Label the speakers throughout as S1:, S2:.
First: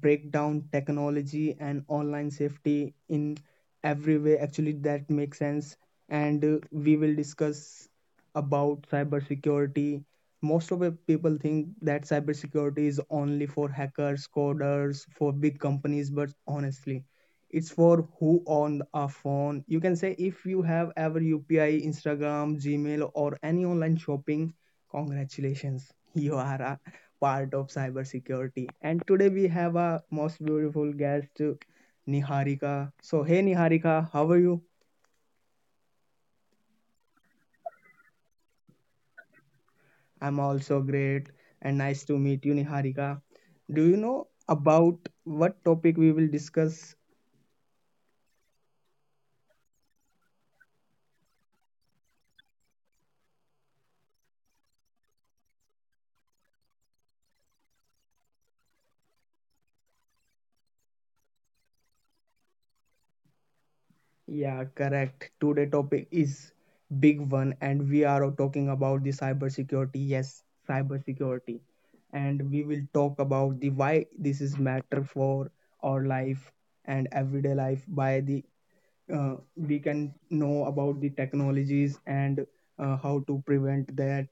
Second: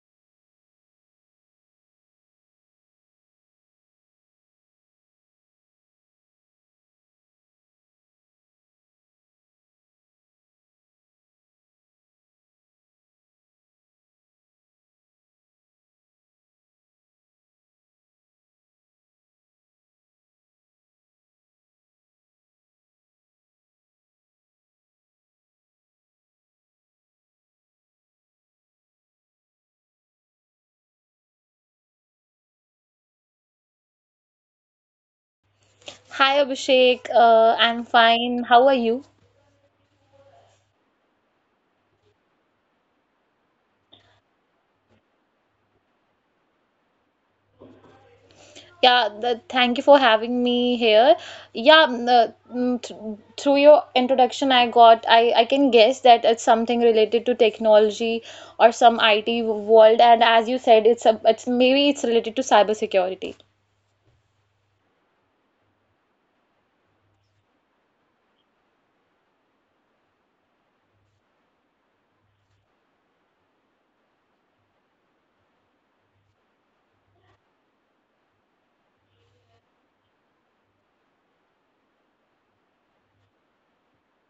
S1: break down technology and online safety in every way actually that makes sense. And We will discuss about cybersecurity. Most of the people think that cybersecurity is only for hackers, coders, for big companies, but honestly, it's for who on a phone. You can say if you have ever upi, instagram, gmail, or any online shopping, congratulations, you are a part of cybersecurity. And today we have a most beautiful guest, niharika. So hey niharika, how are you?
S2: Hi Abhishek, I'm fine. How are you?
S1: I'm also great and nice to meet you, niharika. Do you know about what topic we will discuss?
S2: Thank you for having me here. Yeah, mm, mm, th Through your introduction, I got I can guess that it's something related to technology or some IT world, and as you said, it's maybe it's related to cybersecurity.
S1: Yeah, correct. Today topic is big one and we are talking about the cybersecurity. Yes, cybersecurity. And we will talk about the why this is matter for our life and everyday life. By the we can know about the technologies and how to prevent that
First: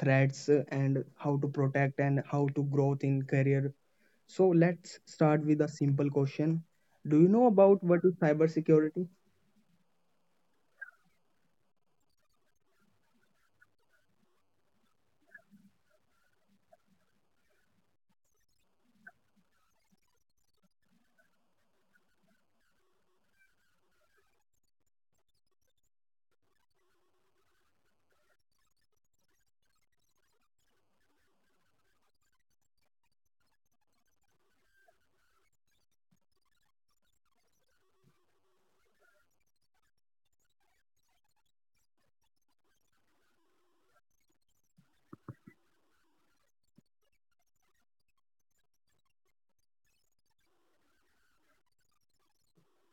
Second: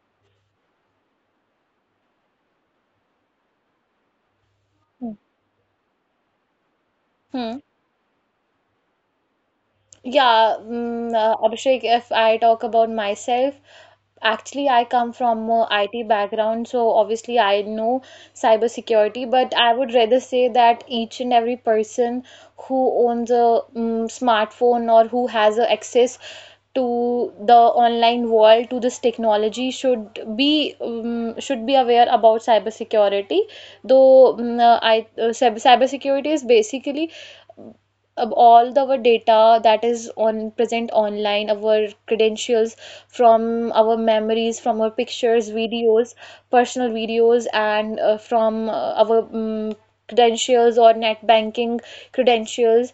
S1: threats, and how to protect and how to growth in career. So let's
S2: Hmm.
S1: start with a simple question. Do you know
S2: Hmm.
S1: about what is cybersecurity?
S2: Yeah, Abhishek, if I talk about myself, actually I come from a IT background, so obviously I know cybersecurity, but I would rather say that each and every person who owns a smartphone or who has a access to the online world, to this technology, should be aware about cybersecurity. Though mm, I cyber cybersecurity is basically all the, our data that is on present online, our credentials, from our memories, from our pictures, videos, personal videos, and from our credentials or net banking credentials,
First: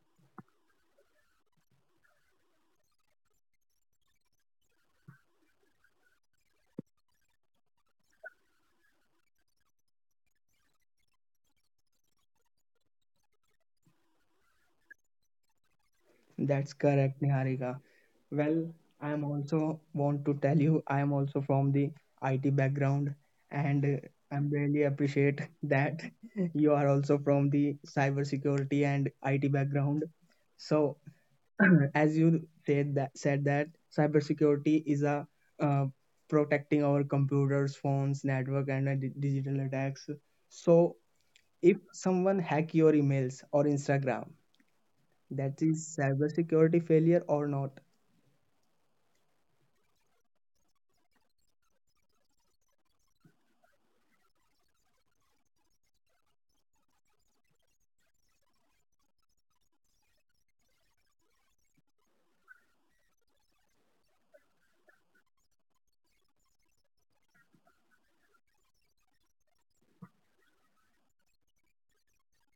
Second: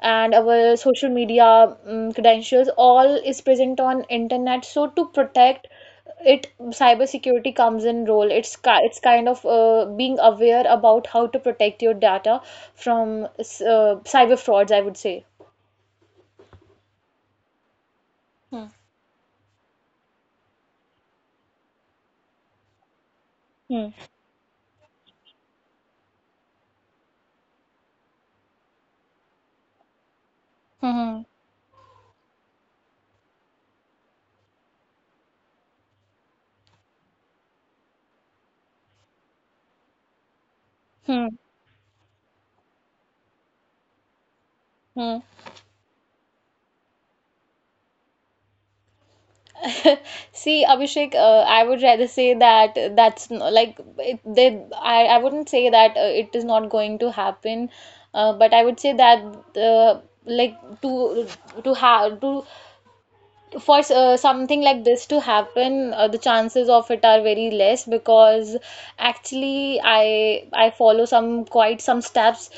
S2: and our social media credentials all is present on internet, so to protect it cybersecurity comes in role. It's kind of being aware about how to protect your data from cyber frauds, I would say.
S1: That's correct, Niharika.
S2: Hmm.
S1: Well, I am also want to tell you I am also from the IT background, and
S2: Hmm.
S1: uh, I'm really appreciate that you are also from the cybersecurity and IT background. So,
S2: Hmm.
S1: as you said that cybersecurity is a uh, protecting our computers, phones, network, and digital attacks. So,
S2: Hmm.
S1: if someone hack your emails or Instagram,
S2: Hmm.
S1: that is cybersecurity failure or not.
S2: See, Abhishek, I would rather say that that's n- like it, they, I wouldn't say that it is not going to happen, but I would say that like to to have to for something like this to happen, the chances of it are very less because actually I follow some quite some steps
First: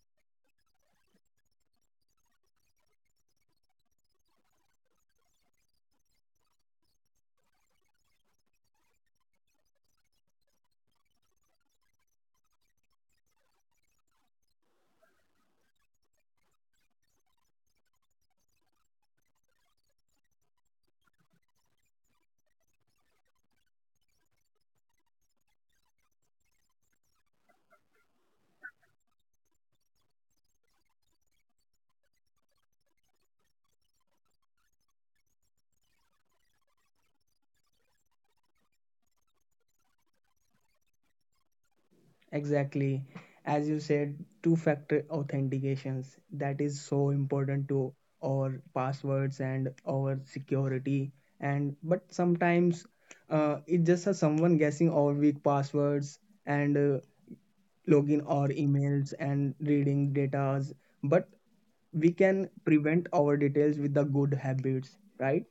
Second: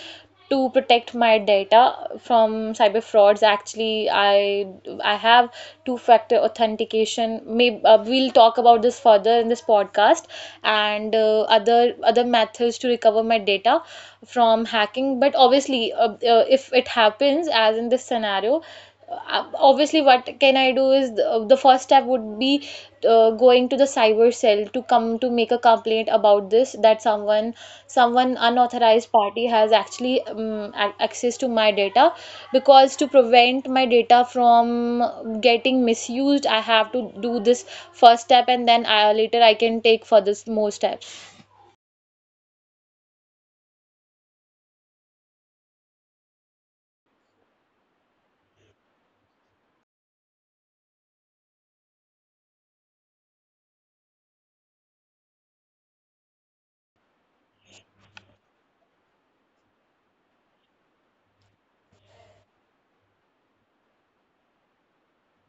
S2: to protect my data from cyber frauds. Actually, I have two-factor authentication. Maybe we'll talk about this further in this podcast, and other methods to recover my data from hacking. But obviously, if it happens as in this scenario, obviously what can I do is the first step would be going to the cyber cell to come to make a complaint about this, that someone unauthorized party has actually access to my data, because to prevent my data from getting misused I have to do this first step, and then later I can take further more steps.
S1: Exactly. As you said, two-factor authentications. That is so important to our passwords and our security. And but sometimes it's just a someone guessing our weak passwords, and login our emails and reading datas. But we can prevent our details with the good habits, right?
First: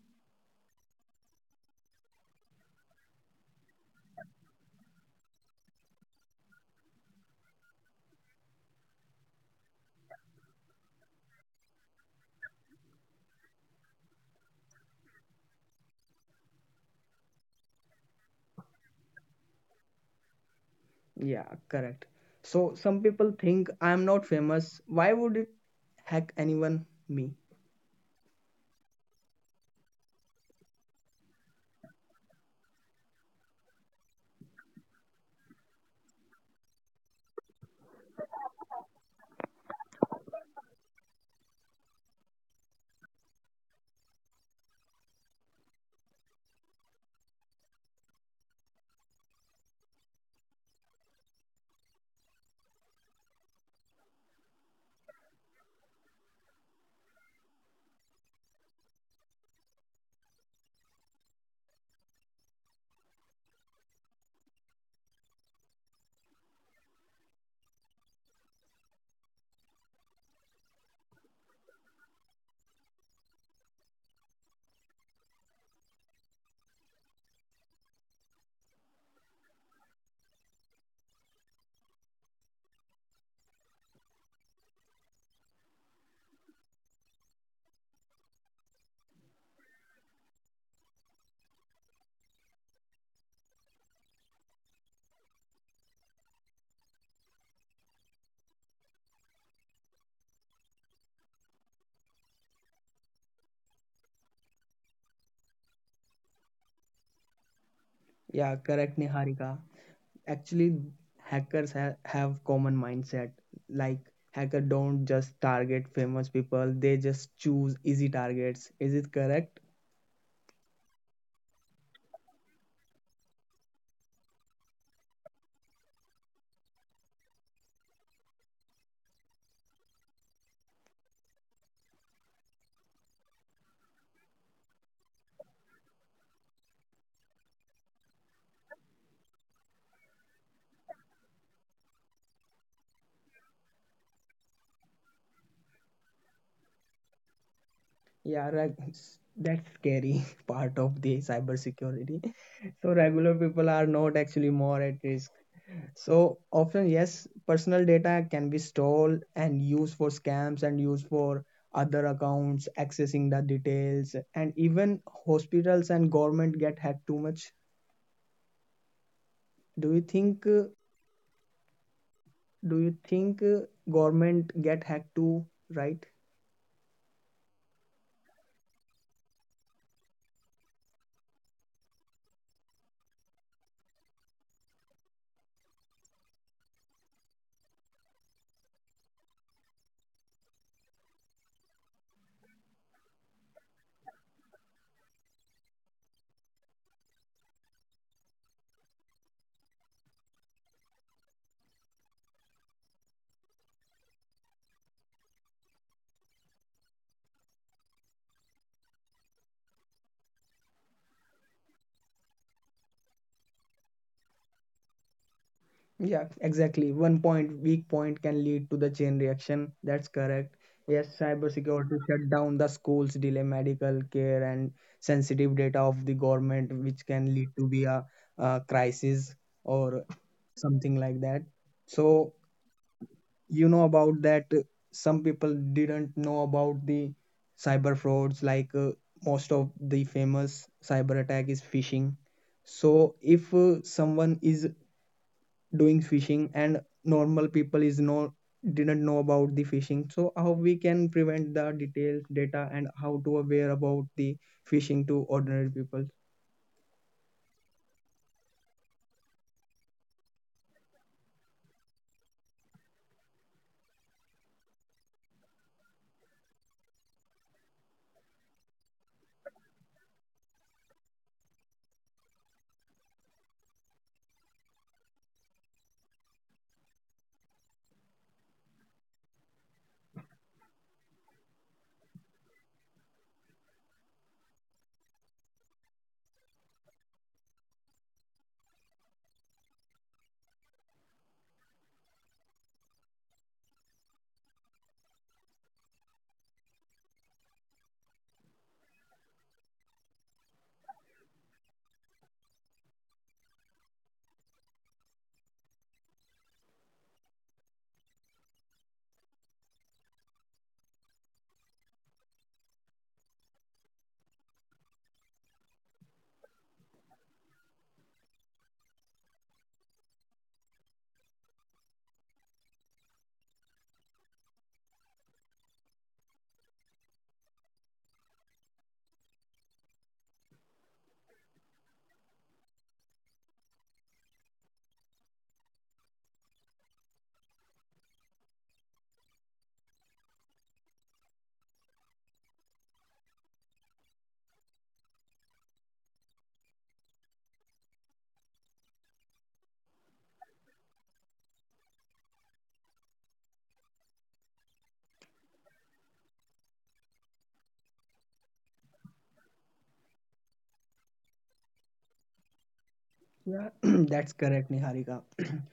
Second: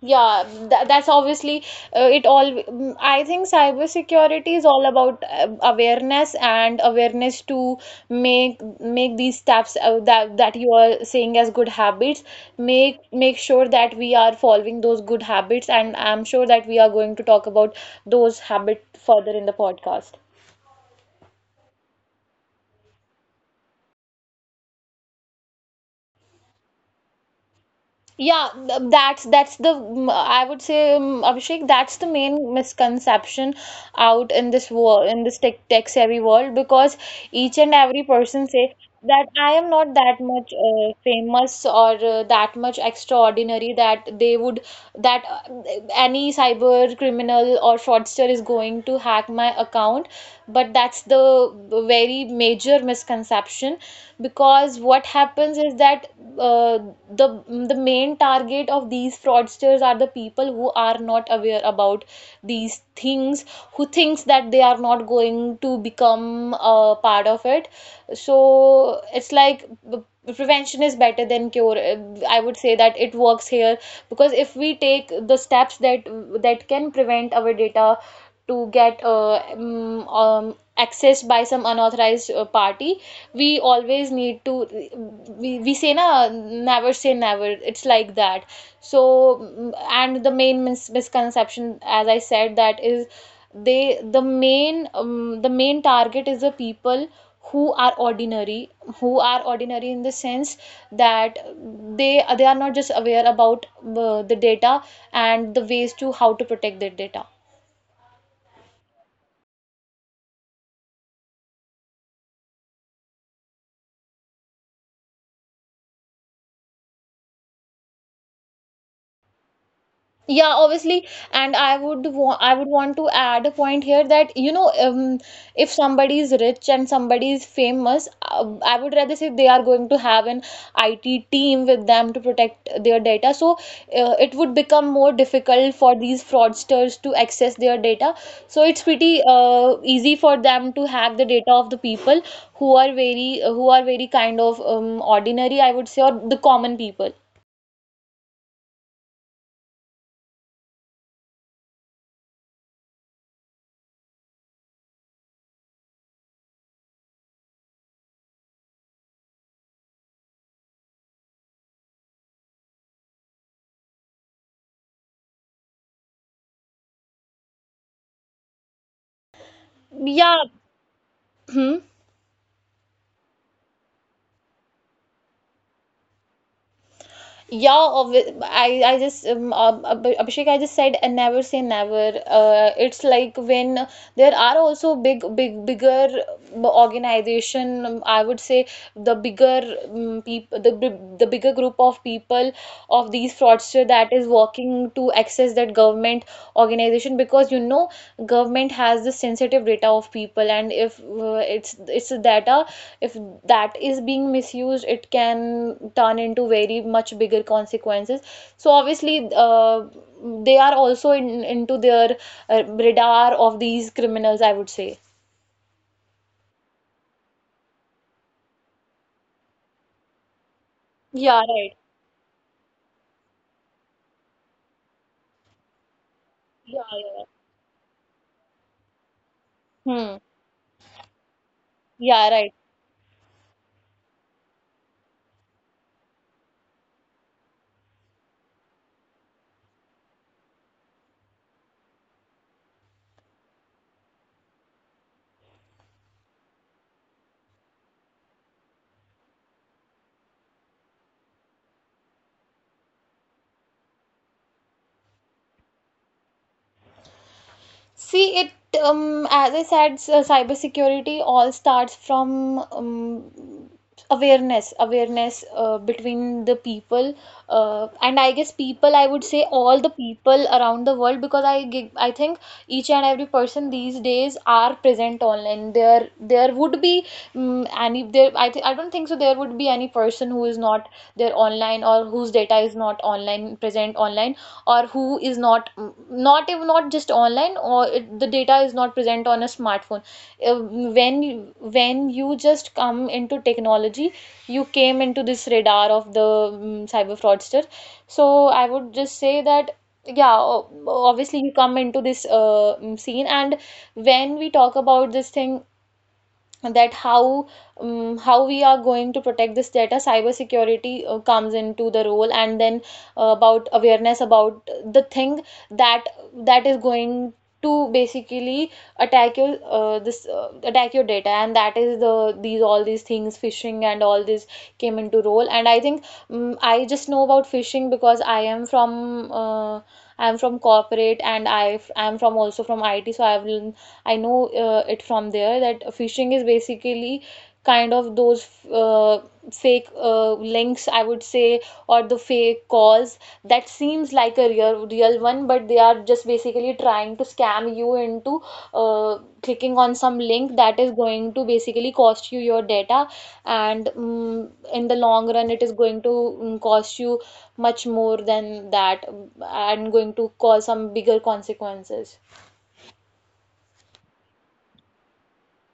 S2: Yeah, that's obviously I think cybersecurity is all about awareness to make make these steps that you are saying as good habits. Make sure that we are following those good habits, and I'm sure that we are going to talk about those habits further in the podcast.
S1: Yeah, correct. So some people think I am not famous. Why would it hack anyone me?
S2: Yeah, that's the I would say Abhishek, that's the main misconception out in this war in this tech savvy world, because each and every person say that I am not that much famous or that much extraordinary, that they would that any cyber criminal or fraudster is going to hack my account, but that's the very major misconception, because what happens is that uh, the main target of these fraudsters are the people who are not aware about these things, who thinks that they are not going to become a part of it. So it's like b- prevention is better than cure. I would say that it works here, because if we take the steps that can prevent our data to get accessed by some unauthorized party, we always need to, we say, na never say never. It's like that. So and the main misconception, as I said, that is, the main target is the people who are ordinary, who are ordinary in the sense that they are not just aware about the data and the ways to how to protect their data.
S1: Yeah, correct, Niharika. Actually, hackers ha have common mindset. Like hacker don't just target famous people. They just choose easy targets. Is it correct?
S2: Yeah, obviously, and I would want to add a point here that you know, if somebody is rich and somebody is famous, I would rather say they are going to have an IT team with them to protect their data. So it would become more difficult for these fraudsters to access their data. So it's pretty easy for them to hack the data of the people who are very kind of ordinary, I would say, or the common people.
S1: Yeah, right. S- That's scary part of the cybersecurity. So regular people are not actually more at risk. So often, yes, personal data can be stolen and used for scams and used for other accounts accessing the details, and even hospitals and government get hacked too much. Do you think?
S2: Yeah. Hmm.
S1: Do you think government get hacked too? Right?
S2: Yeah, I just Abhishek, I just said, and never say never. It's like, when there are also bigger organization. I would say the bigger people, the bigger group of people of these fraudster that is working to access that government organization, because you know, government has the sensitive data of people, and if it's data, if that is being misused, it can turn into very much bigger consequences. So obviously they are also into their radar of these criminals, I would say.
S1: Yeah, exactly. One point, weak point can lead to the chain reaction. That's correct. Yes,
S2: Yeah, right.
S1: cybersecurity shut down the schools, delay medical care, and sensitive data of the government,
S2: Yeah,
S1: which
S2: yeah.
S1: can lead to be a crisis or
S2: Hmm.
S1: something like that. So
S2: Yeah, right.
S1: you know about that. Some people didn't know about the cyber frauds. Like most of the famous cyber attack is phishing. So if someone is doing fishing and normal people is no didn't know about the fishing, so how we can prevent the details data and how to aware about the fishing to ordinary people?
S2: See, it as I said, cybersecurity all starts from awareness between the people, and I guess people. I would say all the people around the world, because I think each and every person these days are present online. There would be any there. I don't think so. There would be any person who is not there online, or whose data is not online, present online, or who is not not even not just online, or the data is not present on a smartphone. Uh, when when you just come into technology, you came into this radar of the cyber fraudster. So I would just say that yeah, obviously you come into this scene, and when we talk about this thing, that how we are going to protect this data, cybersecurity comes into the role, and then about awareness, about the thing that is going to basically attack your this attack your data, and that is these all these things phishing and all this came into role. And I think I just know about phishing because I am from I am from corporate, and I am from also from it, so I have, I know it from there, that phishing is basically kind of those fake links, I would say, or the fake calls that seems like a real one, but they are just basically trying to scam you into clicking on some link that is going to basically cost you your data, and in the long run, it is going to cost you much more than that, and going to cause some bigger consequences.
S1: Yeah, that's correct, niharika.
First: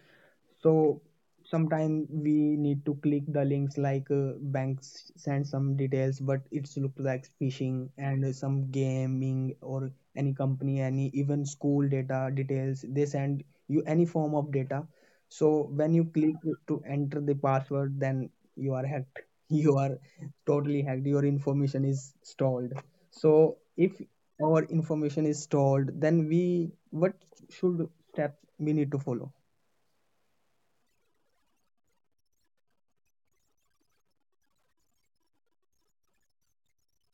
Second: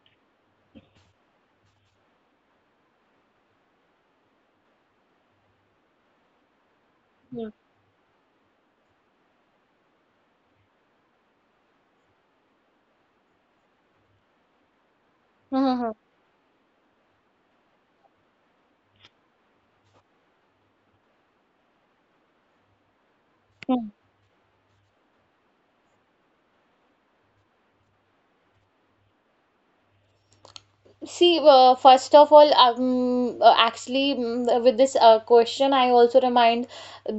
S1: So sometime we need to click the links like banks send some details, but it's look like
S2: Yeah.
S1: phishing, and some gaming or any company, any even school data details. They send you any form of data. So when you click to enter the password, then you are hacked. You are totally hacked. Your information is stalled. So
S2: Mhm.
S1: if our information is stalled, then we what should steps we need to follow?
S2: See, first of all, actually, with this question, I also remind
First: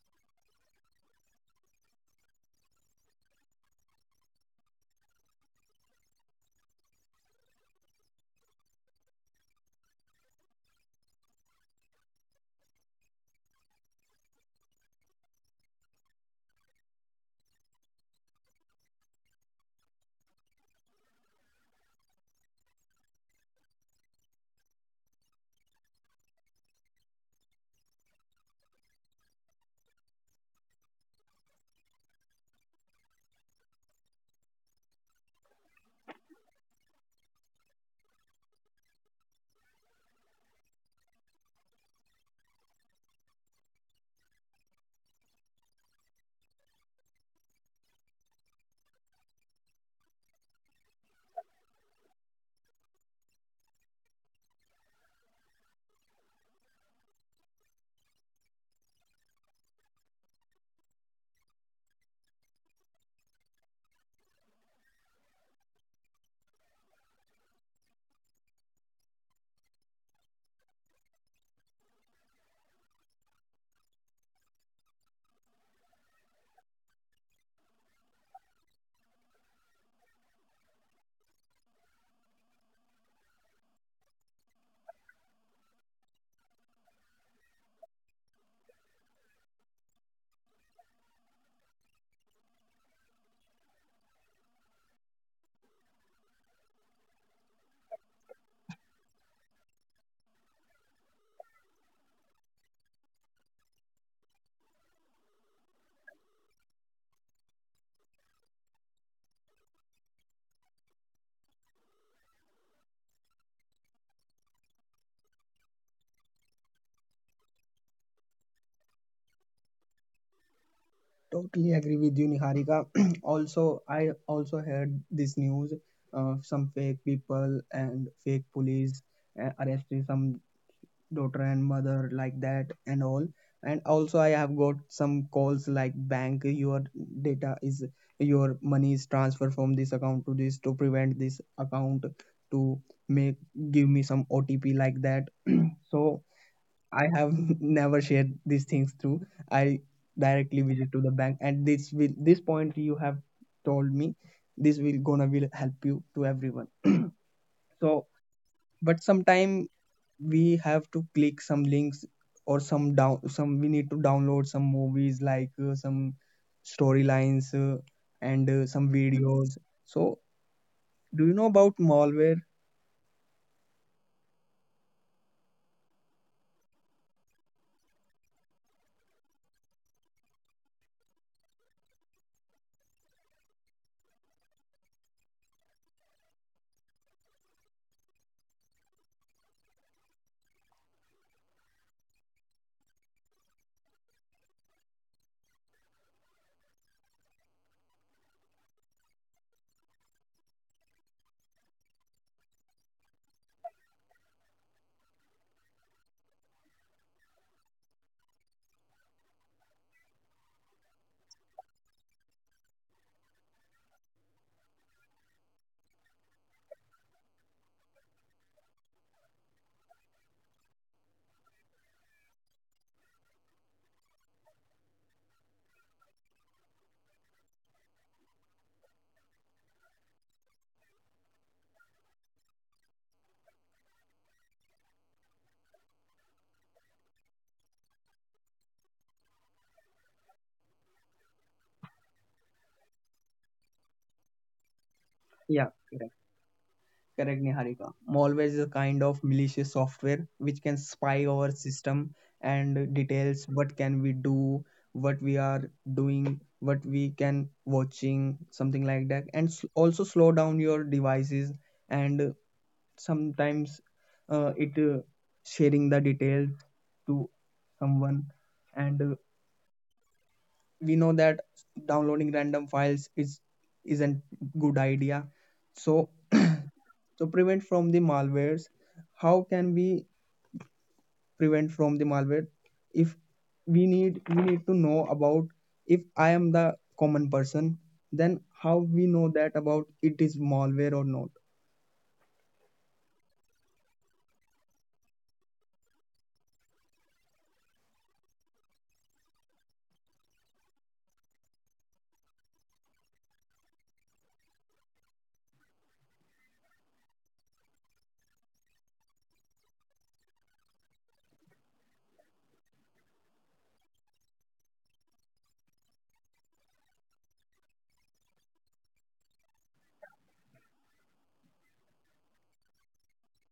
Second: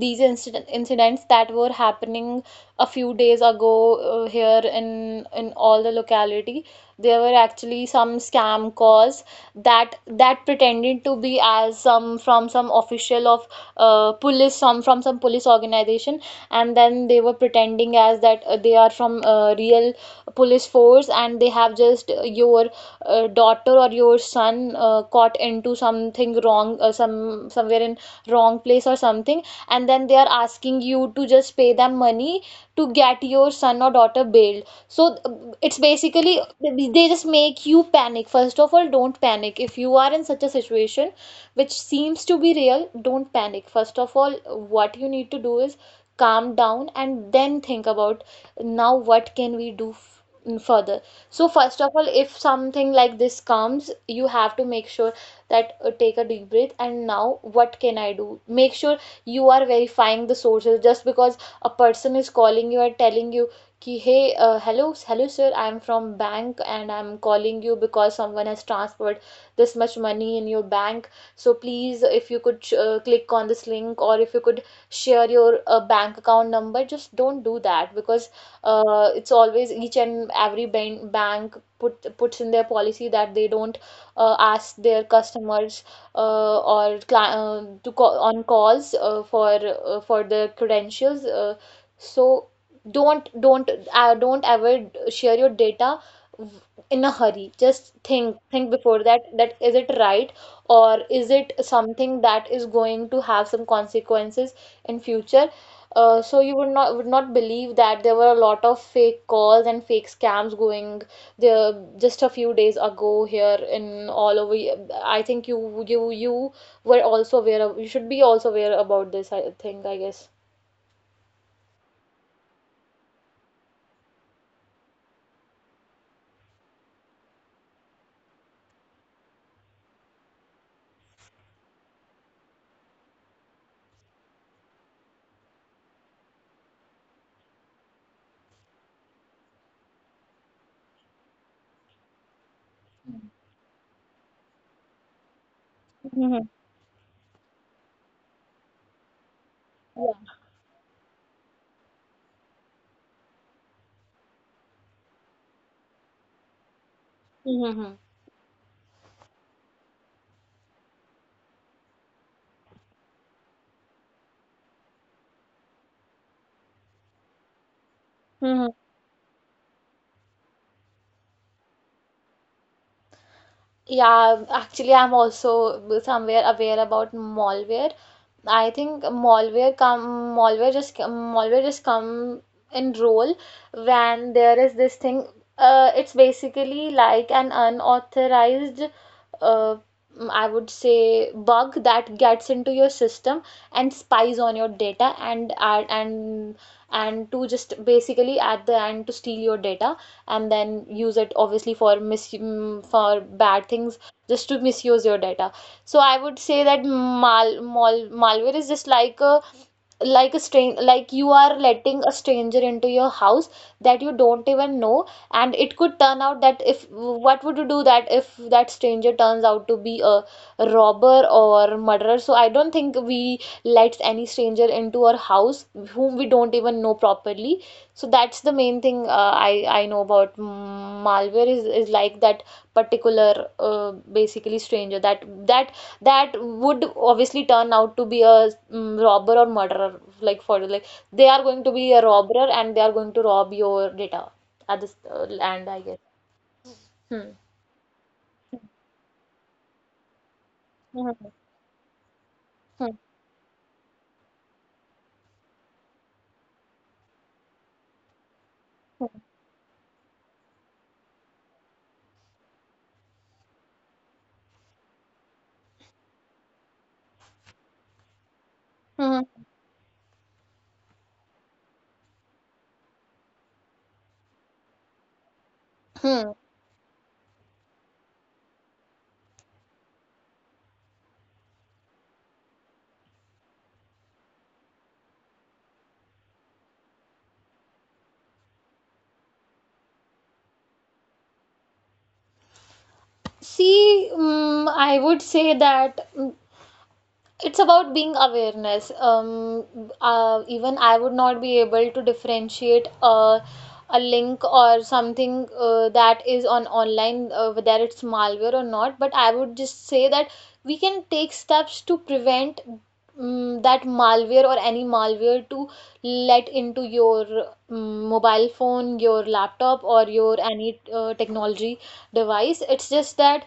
S2: these incidents that were happening a few days ago here in all the locality. There were actually some scam calls that pretended to be as some from some official of police, some from some police organization, and then they were pretending as that they are from real police force, and they have just your daughter or your son caught into something wrong, some somewhere in wrong place or something, and then they are asking you to just pay them money to get your son or daughter bailed. So it's basically they just make you panic. First of all, don't panic. If you are in such a situation which seems to be real, don't panic. First of all, what you need to do is calm down, and then think about, now what can we do further. So first of all, if something like this comes, you have to make sure that take a deep breath, and now what can I do? Make sure you are verifying the sources. Just because a person is calling you and telling you ki hey, hello sir, I'm from bank, and I'm calling you because someone has transferred this much money in your bank. So please, if you could click on this link, or if you could share your bank account number, just don't do that, because it's always each and every bank puts in their policy that they don't ask their customers or cli to call on calls for their credentials. So don't ever share your data w- in a hurry. Just think before that, that is it right, or is it something that is going to have some consequences in future. So you would not believe that there were a lot of fake calls and fake scams going there just a few days ago here in all over. I think you were also aware of, you should be also aware about this, I think, I guess.
S1: Totally agree with you, Niharika. Also, I also heard this news of some fake people and fake police arresting some daughter and mother like that and all. And also, I have got some calls like bank, your data is your money is transferred from this account to this, to prevent this account to make give me some OTP like that. So
S2: Mm-hmm.
S1: I have never shared these things through. I
S2: Yeah.
S1: directly visit to the bank, and this will this point you have told me, this will gonna will help you to everyone. So, but sometime we have to click some links or some down some we need to download some movies like some storylines and
S2: Mm-hmm.
S1: some videos. So, do you know about malware?
S2: Yeah, actually, I'm also somewhere aware about malware. I think malware just come in role when there is this thing. It's basically like an unauthorized, uh, I would say, bug that gets into your system and spies on your data and to just basically at the end to steal your data, and then use it obviously for for bad things, just to misuse your data. So I would say that mal, mal malware is just like a stranger, like you are letting a stranger into your house that you don't even know. And it could turn out, that if what would you do that if that stranger turns out to be a robber or murderer? So I don't think we let any stranger into our house whom we don't even know properly. So that's the main thing I know about malware, is like that particular basically stranger, that would obviously turn out to be a robber or murderer, like they are going to be a robber and they are going to rob your data at this
S1: Yeah,
S2: land, I guess. Hmm.
S1: correct, Niharika. Malware is a kind of malicious software which can spy
S2: Mhm.
S1: our system and details what can we do, what we are doing, what we can watching, something like that,
S2: Hmm.
S1: and s- also slow down your devices and sometimes it sharing the details to someone, and
S2: Hmm.
S1: we know that downloading random files is isn't good idea. So
S2: Hmm.
S1: so prevent from the malwares. How can we prevent from the malware? If we need we need to know about, if I am the common person, then how we know that about it is malware or not.
S2: See, I would say that, it's about being awareness. Even I would not be able to differentiate a link or something that is on online, whether it's malware or not, but I would just say that we can take steps to prevent that malware or any malware to let into your mobile phone, your laptop, or your any technology device. It's just that,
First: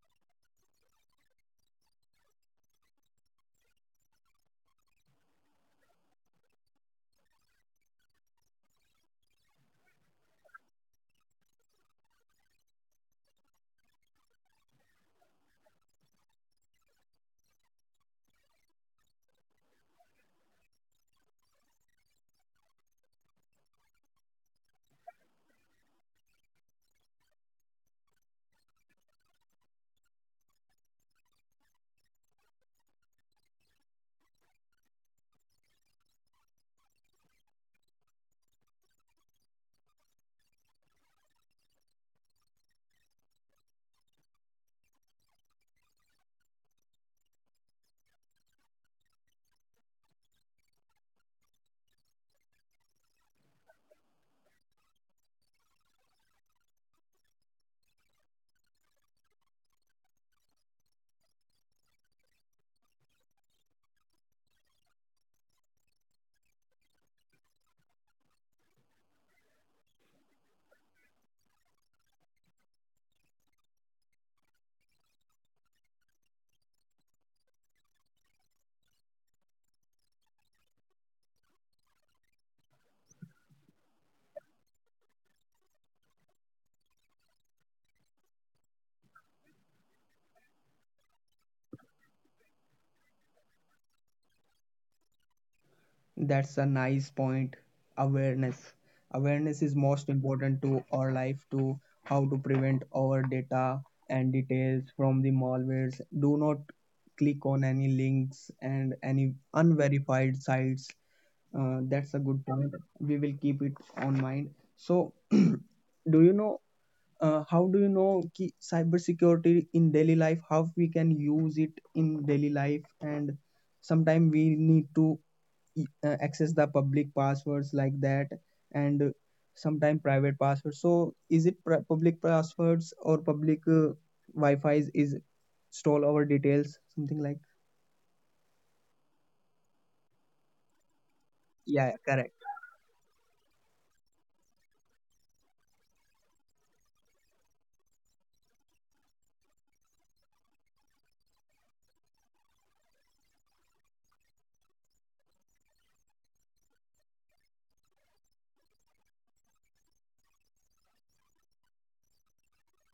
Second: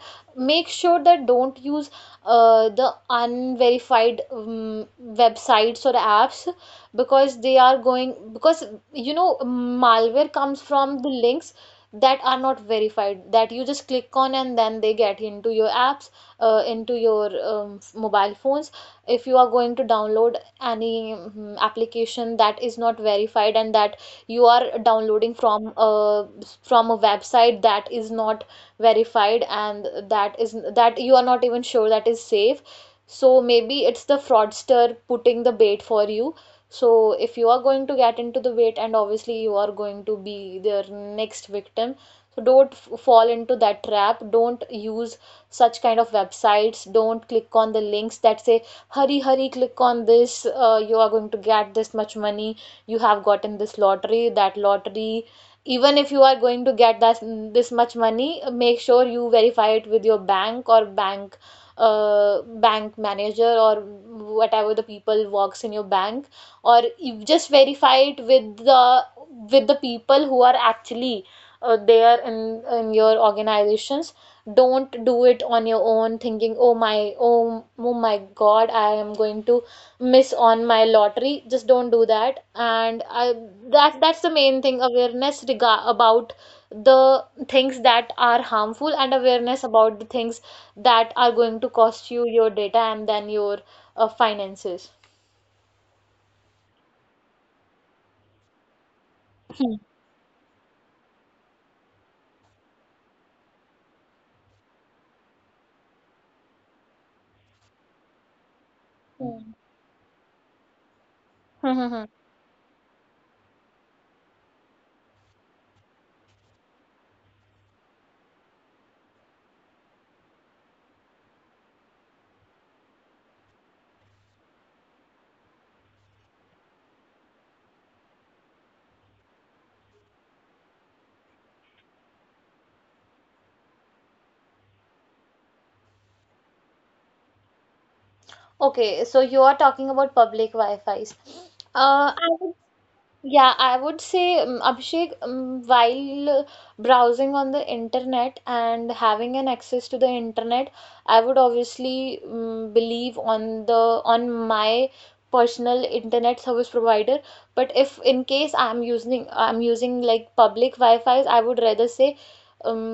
S2: make sure that don't use the unverified websites or apps, because they are going, because you know malware comes from the links that are not verified, that you just click on and then they get into your apps, into your mobile phones. If you are going to download any application that is not verified, and that you are downloading from a website that is not verified, and that you are not even sure that is safe, so maybe it's the fraudster putting the bait for you. So if you are going to get into the bait, and obviously you are going to be their next victim. So don't fall into that trap, don't use such kind of websites, don't click on the links that say hurry hurry click on this, you are going to get this much money, you have gotten this lottery, that lottery. Even if you are going to get that, this much money, make sure you verify it with your bank, or bank manager, or whatever the people works in your bank, or you just verify it with the people who are actually there in your organizations. Don't do it on your own thinking, oh my, oh my god, I am going to miss on my lottery, just don't do that. And i that that's the main thing, awareness about the things that are harmful, and awareness about the things that are going to cost you your data, and then your finances.
S1: That's a nice point. Awareness. Awareness
S2: Hmm.
S1: is most important to our life to how to prevent our data and details from the malwares. Do not click on any links and any
S2: Hmm.
S1: unverified sites.
S2: Hmm, hmm, hmm.
S1: That's a good point. We will keep it on mind. So, do you know how do you know ki- cybersecurity in daily life? How we can use it in daily life? And sometimes we need to access the public passwords like that, and sometimes private passwords. So, is it pri- public passwords or public Wi-Fi's is stole our details? Something like,
S2: Okay, so you are talking about public Wi-Fi's.
S1: yeah,
S2: I
S1: correct.
S2: would Yeah, I would say, Abhishek, while browsing on the internet and having an access to the internet, I would obviously believe on my personal internet service provider. But if in case I'm using like public Wi-Fi's, I would rather say, um,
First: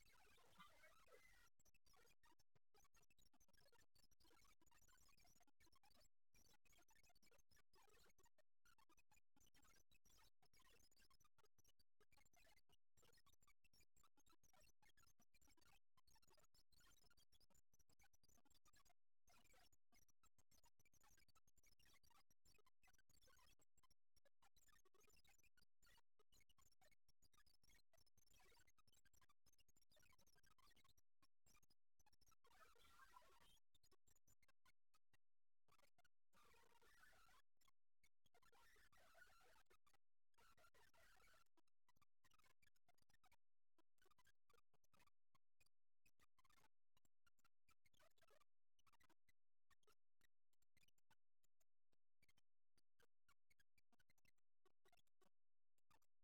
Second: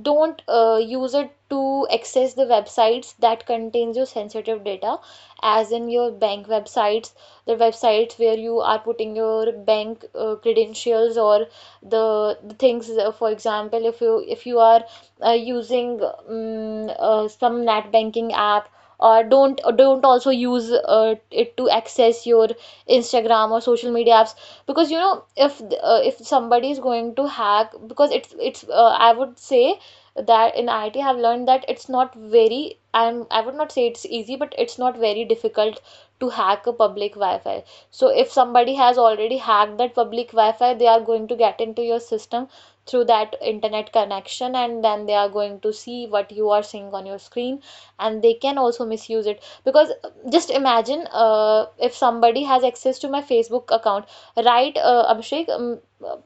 S2: don't use it to access the websites that contains your sensitive data, as in your bank websites, the websites where you are putting your bank credentials, or the things, for example, if you are using some net banking app, or don't also use it to access your Instagram or social media apps, because if somebody is going to hack, because it's I would say that in IT I have learned that it's not very I'm I would not say it's easy, but it's not very difficult to hack a public Wi-Fi. So if somebody has already hacked that public Wi-Fi, they are going to get into your system through that internet connection, and then they are going to see what you are seeing on your screen, and they can also misuse it, because just imagine, if somebody has access to my Facebook account, right, Abhishek?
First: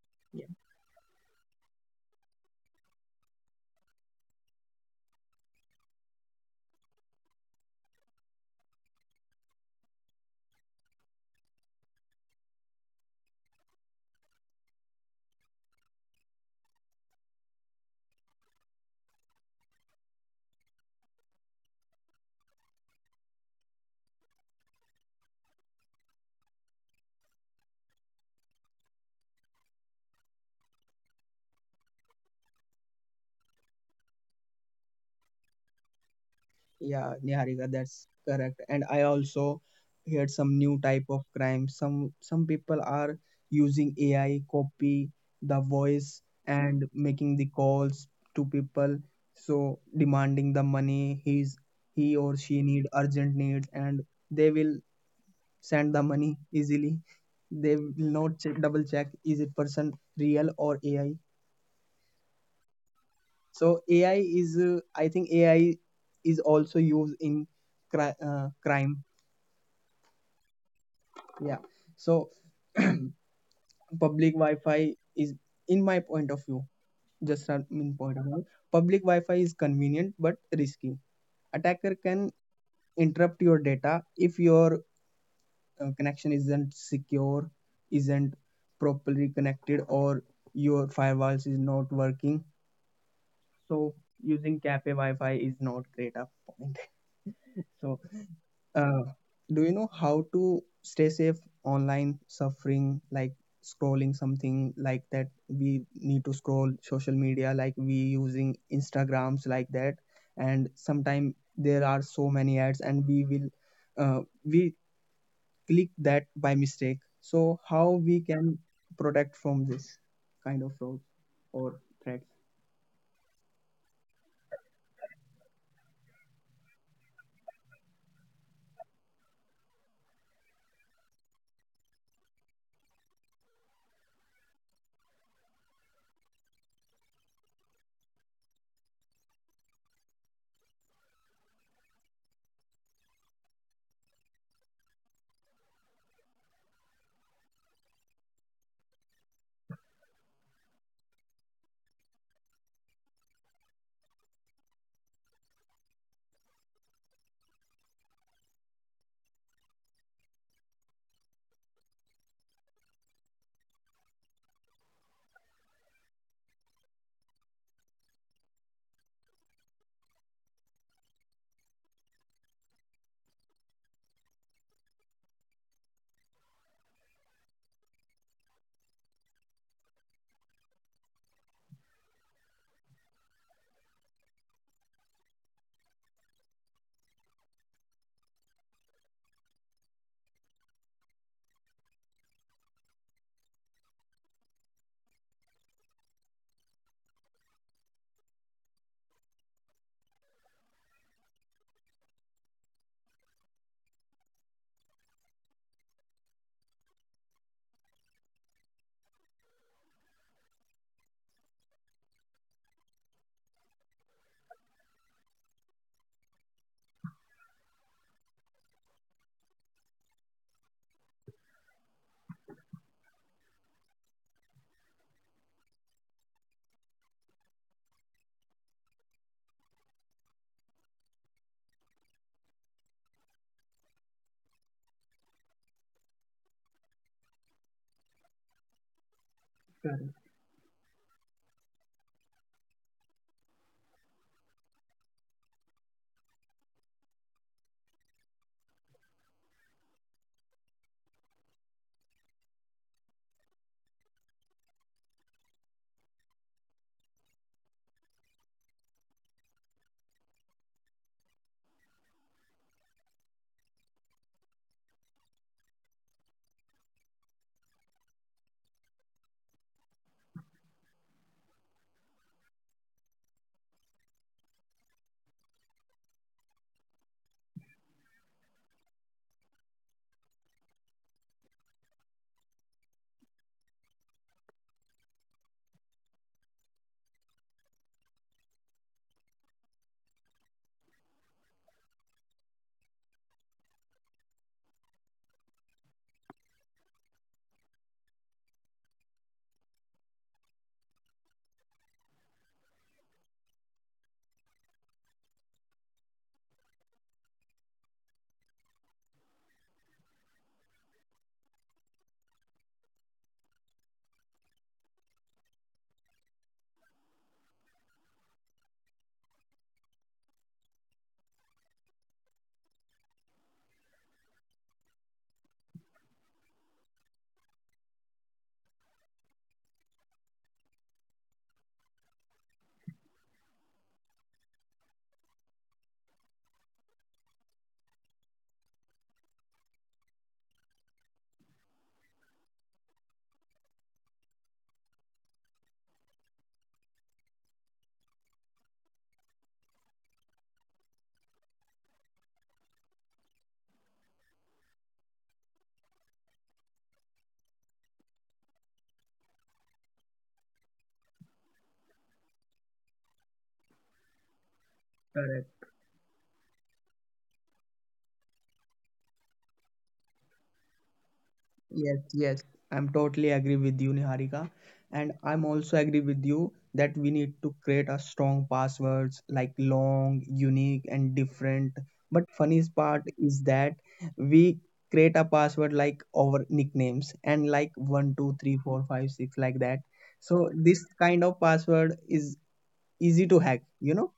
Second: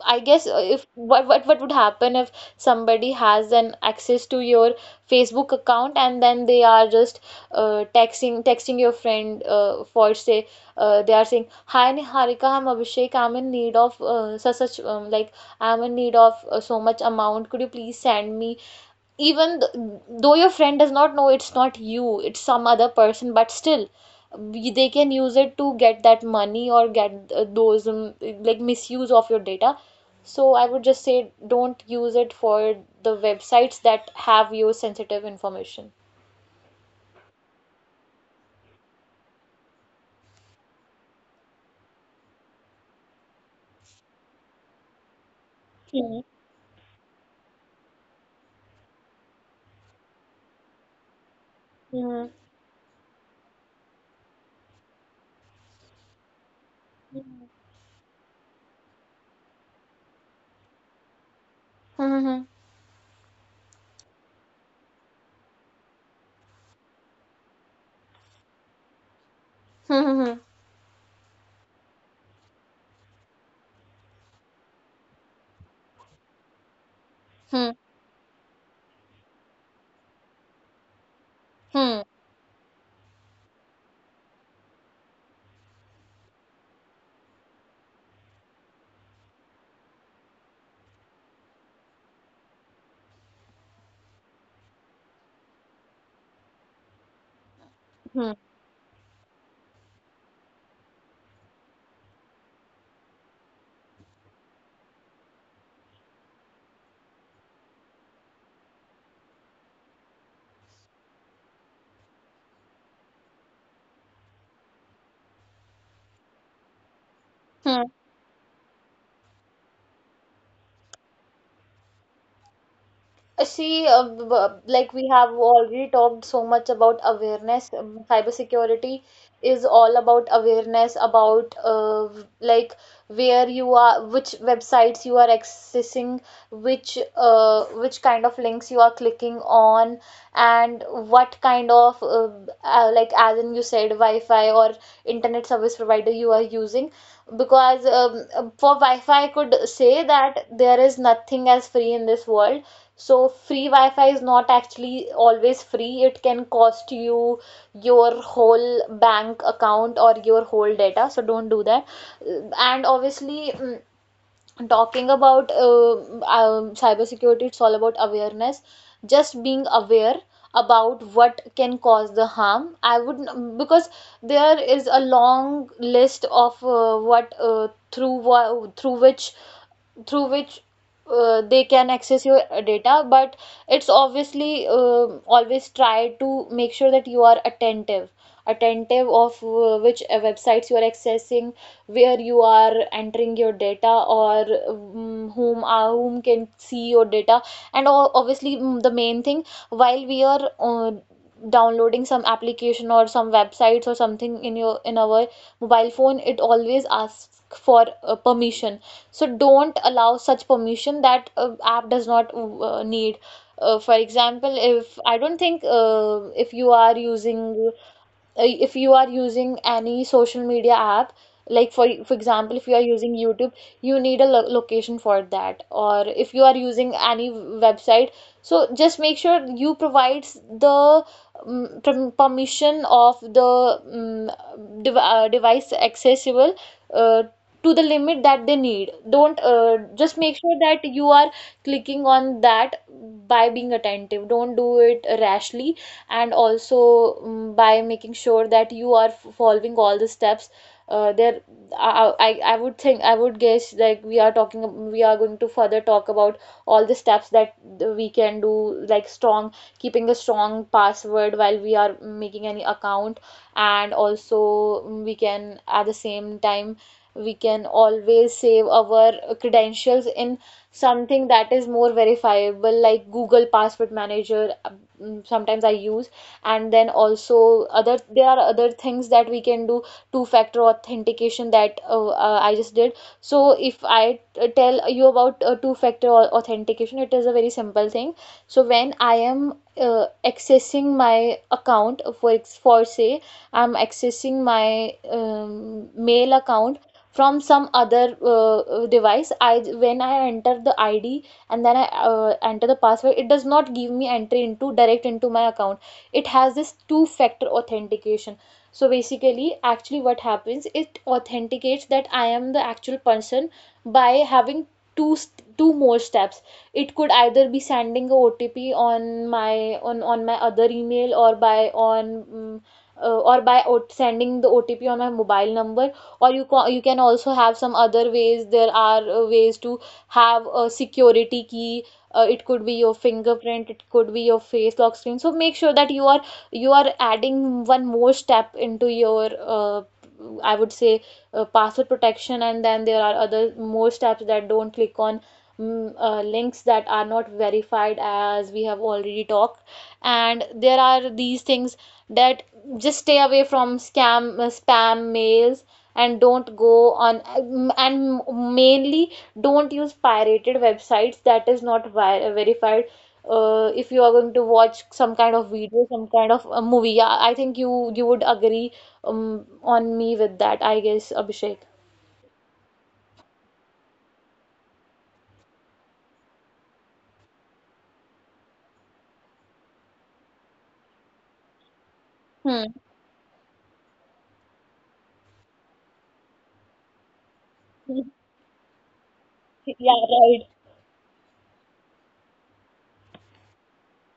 S2: I guess, if what, what would happen if somebody has an access to your Facebook account, and then they are just texting your friend for say, they are saying, hi Niharika, I'm Abhishek, I'm in need of such, like, I'm in need of so much amount, could you please send me. Even though, your friend does not know it's not you, it's some other person, but still they can use it to get that money, or get those, like, misuse of your data. So I would just say don't use it for the websites that have your sensitive information.
S1: Yeah, Niharika, that's correct. And I also heard some new type of crime. Some people are using AI copy the voice
S2: Hmm.
S1: and making the calls to people, so demanding the money he's he
S2: Hmm.
S1: or she need urgent needs, and they will send the money easily. They will not check, double check is it person real or AI.
S2: 哼哼
S1: So AI is I think AI is also used in crime.
S2: 哼哼哼
S1: Yeah. So public Wi-Fi is, in my point of view, just
S2: 哼
S1: not
S2: 哼
S1: in point of view, public Wi-Fi is convenient but risky. Attacker
S2: 哼
S1: can interrupt your data if your connection isn't secure, isn't properly connected, or your firewalls is not working. So using cafe Wi-Fi is not great up point. So.
S2: 哼哼
S1: Uh, do you know how to stay safe online suffering like scrolling something like that? We need to scroll social media like we using instagrams like that, and sometimes there are so many ads and we will we click that by mistake. So how
S2: 哼。
S1: we can protect from this kind of fraud or threats?
S2: See, like we have already talked so much about awareness. Cybersecurity is all about awareness about like, where you are, which websites you are accessing, which kind of links you are clicking on, and what kind of like, as in you said, Wi-Fi or internet service provider you are using, because for Wi-Fi, I could say that there is nothing as free in this world, so free Wi-Fi is not actually always free. It can cost you your whole bank account or your whole data. So don't do that. And obviously, talking about cybersecurity, it's all about awareness. Just being aware about what can cause the harm. I would because there is a long list of what, through which they can access your data, but it's obviously, always try to make sure that you are attentive of, which websites you are accessing, where you are entering your data, or whom can see your data. And obviously, the main thing, while we are downloading some application or some websites, or something in our mobile phone, it always asks for permission. So don't allow such permission that app does not need. For example, if I don't think if you are using any social media app, like, for example, if you are using YouTube, you need a location for that, or if you are using any website. So just make sure you provides the permission of the device accessible, uh, to the limit that they need. Don't
S1: Correct.
S2: just make sure that you are clicking on that by being attentive, don't do it rashly. And also, by making sure that you are following all the steps there. I would think I would guess, like, we are going to further talk about all the steps that we can do, like, strong keeping a strong password while we are making any account. And also, we can at the same time, we can always save our credentials in something that is more verifiable, like Google Password Manager, sometimes I use. And then also, other there are other things that we can do. Two-factor authentication, that I just did. So if I tell you about two-factor authentication, it is a very simple thing. So when I am accessing my account, for for say, I'm accessing my mail account from some other device. I when i enter the ID, and then I enter the password, it does not give me entry into my account. It has this two factor authentication. So basically actually what happens, it authenticates that I am the actual person, by having two two more steps. It could either be sending a OTP on my other email, or by on mm, uh, or by sending the OTP on my mobile number, or you can also have some other ways. There are ways to have a security key, it could be your fingerprint, it could be your face lock screen. So make sure that you are adding one more step into your, uh, I would say, password protection. And then there are other more steps that don't click on links that are not verified, as we have already talked, and there are these things that just stay away from scam spam mails, and don't go on, and mainly don't use pirated websites that is not vi verified. If you are going to watch some kind of
S1: Correct.
S2: video, some kind of a movie, yeah, I think you would agree on me with that, I guess, Abhishek.
S1: Yes, yes, I'm totally agree with you, Niharika. And I'm also agree with you that we need to create a strong passwords like long, unique, and different. But
S2: Hmm.
S1: funniest part is that we create a password like our nicknames and like one, two, three, four, five, six, like that.
S2: Yeah, right.
S1: So this kind of password is easy to hack, you know.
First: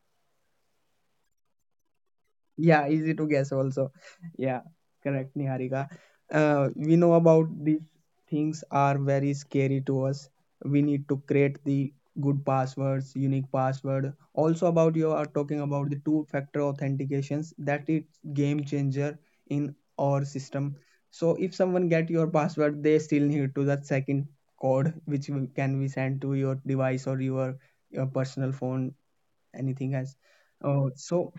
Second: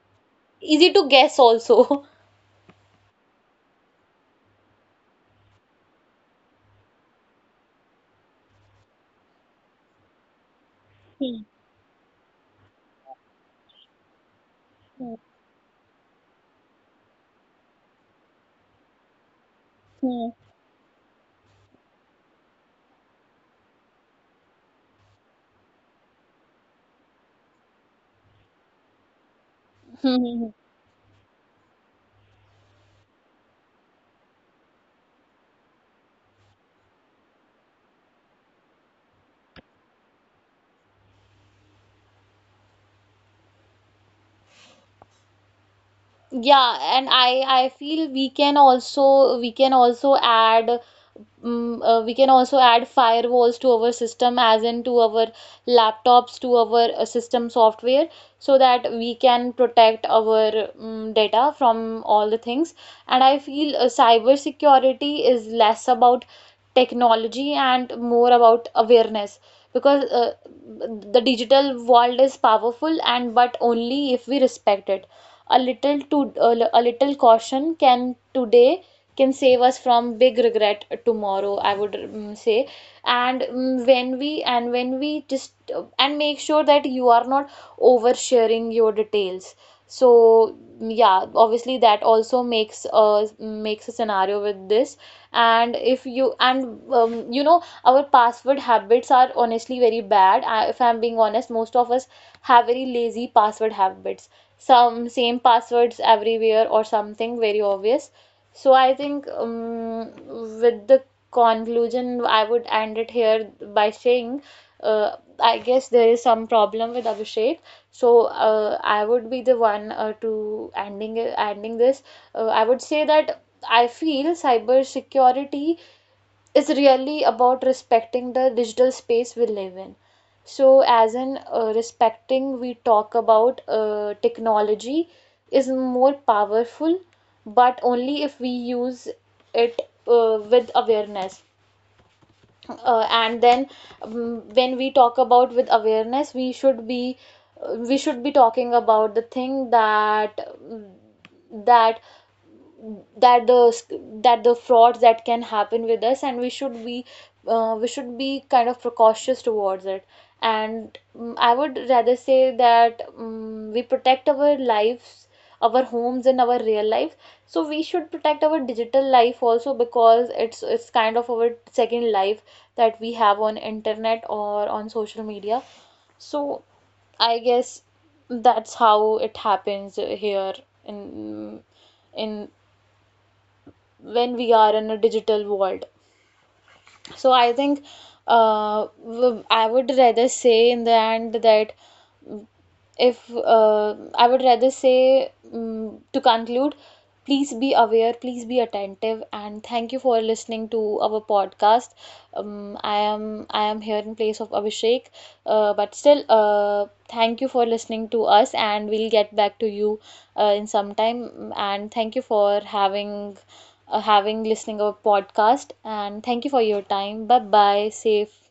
S2: Easy to guess also.
S1: Yeah, easy to guess also. Yeah, correct, Niharika. We know about these things are very scary to us. We need to
S2: Hmm.
S1: create the good passwords, unique password. Also about you are talking about the two-factor authentications. That is game changer in our
S2: Hmm.
S1: system. So if someone get your password, they still need to that second code which we- can be sent to your device or your personal phone, anything else.
S2: Hmm. Hmm.
S1: So.
S2: Yeah, and I feel we can also add we can also add firewalls to our system, as in to our laptops, to our system software, so that we can protect our data from all the things. And I feel cyber security is less about technology and more about awareness, because the digital world is powerful, and but only if we respect it. A little— to a little caution can today can save us from big regret tomorrow, I would say. And when we just and make sure that you are not oversharing your details. So yeah, obviously that also makes a makes a scenario with this. And if you and you know our password habits are honestly very bad. If I'm being honest, most of us have very lazy password habits, some same passwords everywhere, or something very obvious. So I think, with the conclusion, I would end it here by saying, I guess there is some problem with Abhishek. So I would be the one to ending this. I would say that I feel cybersecurity is really about respecting the digital space we live in. So, as in respecting, we talk about technology is more powerful, but only if we use it with awareness, and then when we talk about with awareness, we should be talking about the thing that um, that that the that the frauds that can happen with us, and we should be kind of precautious towards it. And I would rather say that, we protect our lives, our homes, and our real life, so we should protect our digital life also, because it's kind of our second life that we have on internet or on social media. So I guess that's how it happens here, in in when we are in a digital world. So I think, I would rather say in the end that, mm, if I would rather say, to conclude, please be aware, please be attentive, and thank you for listening to our podcast. I am here in place of Abhishek, but still, thank you for listening to us, and we'll get back to you in some time. And thank you for having having listening a podcast, and thank you for your time. Bye bye, safe.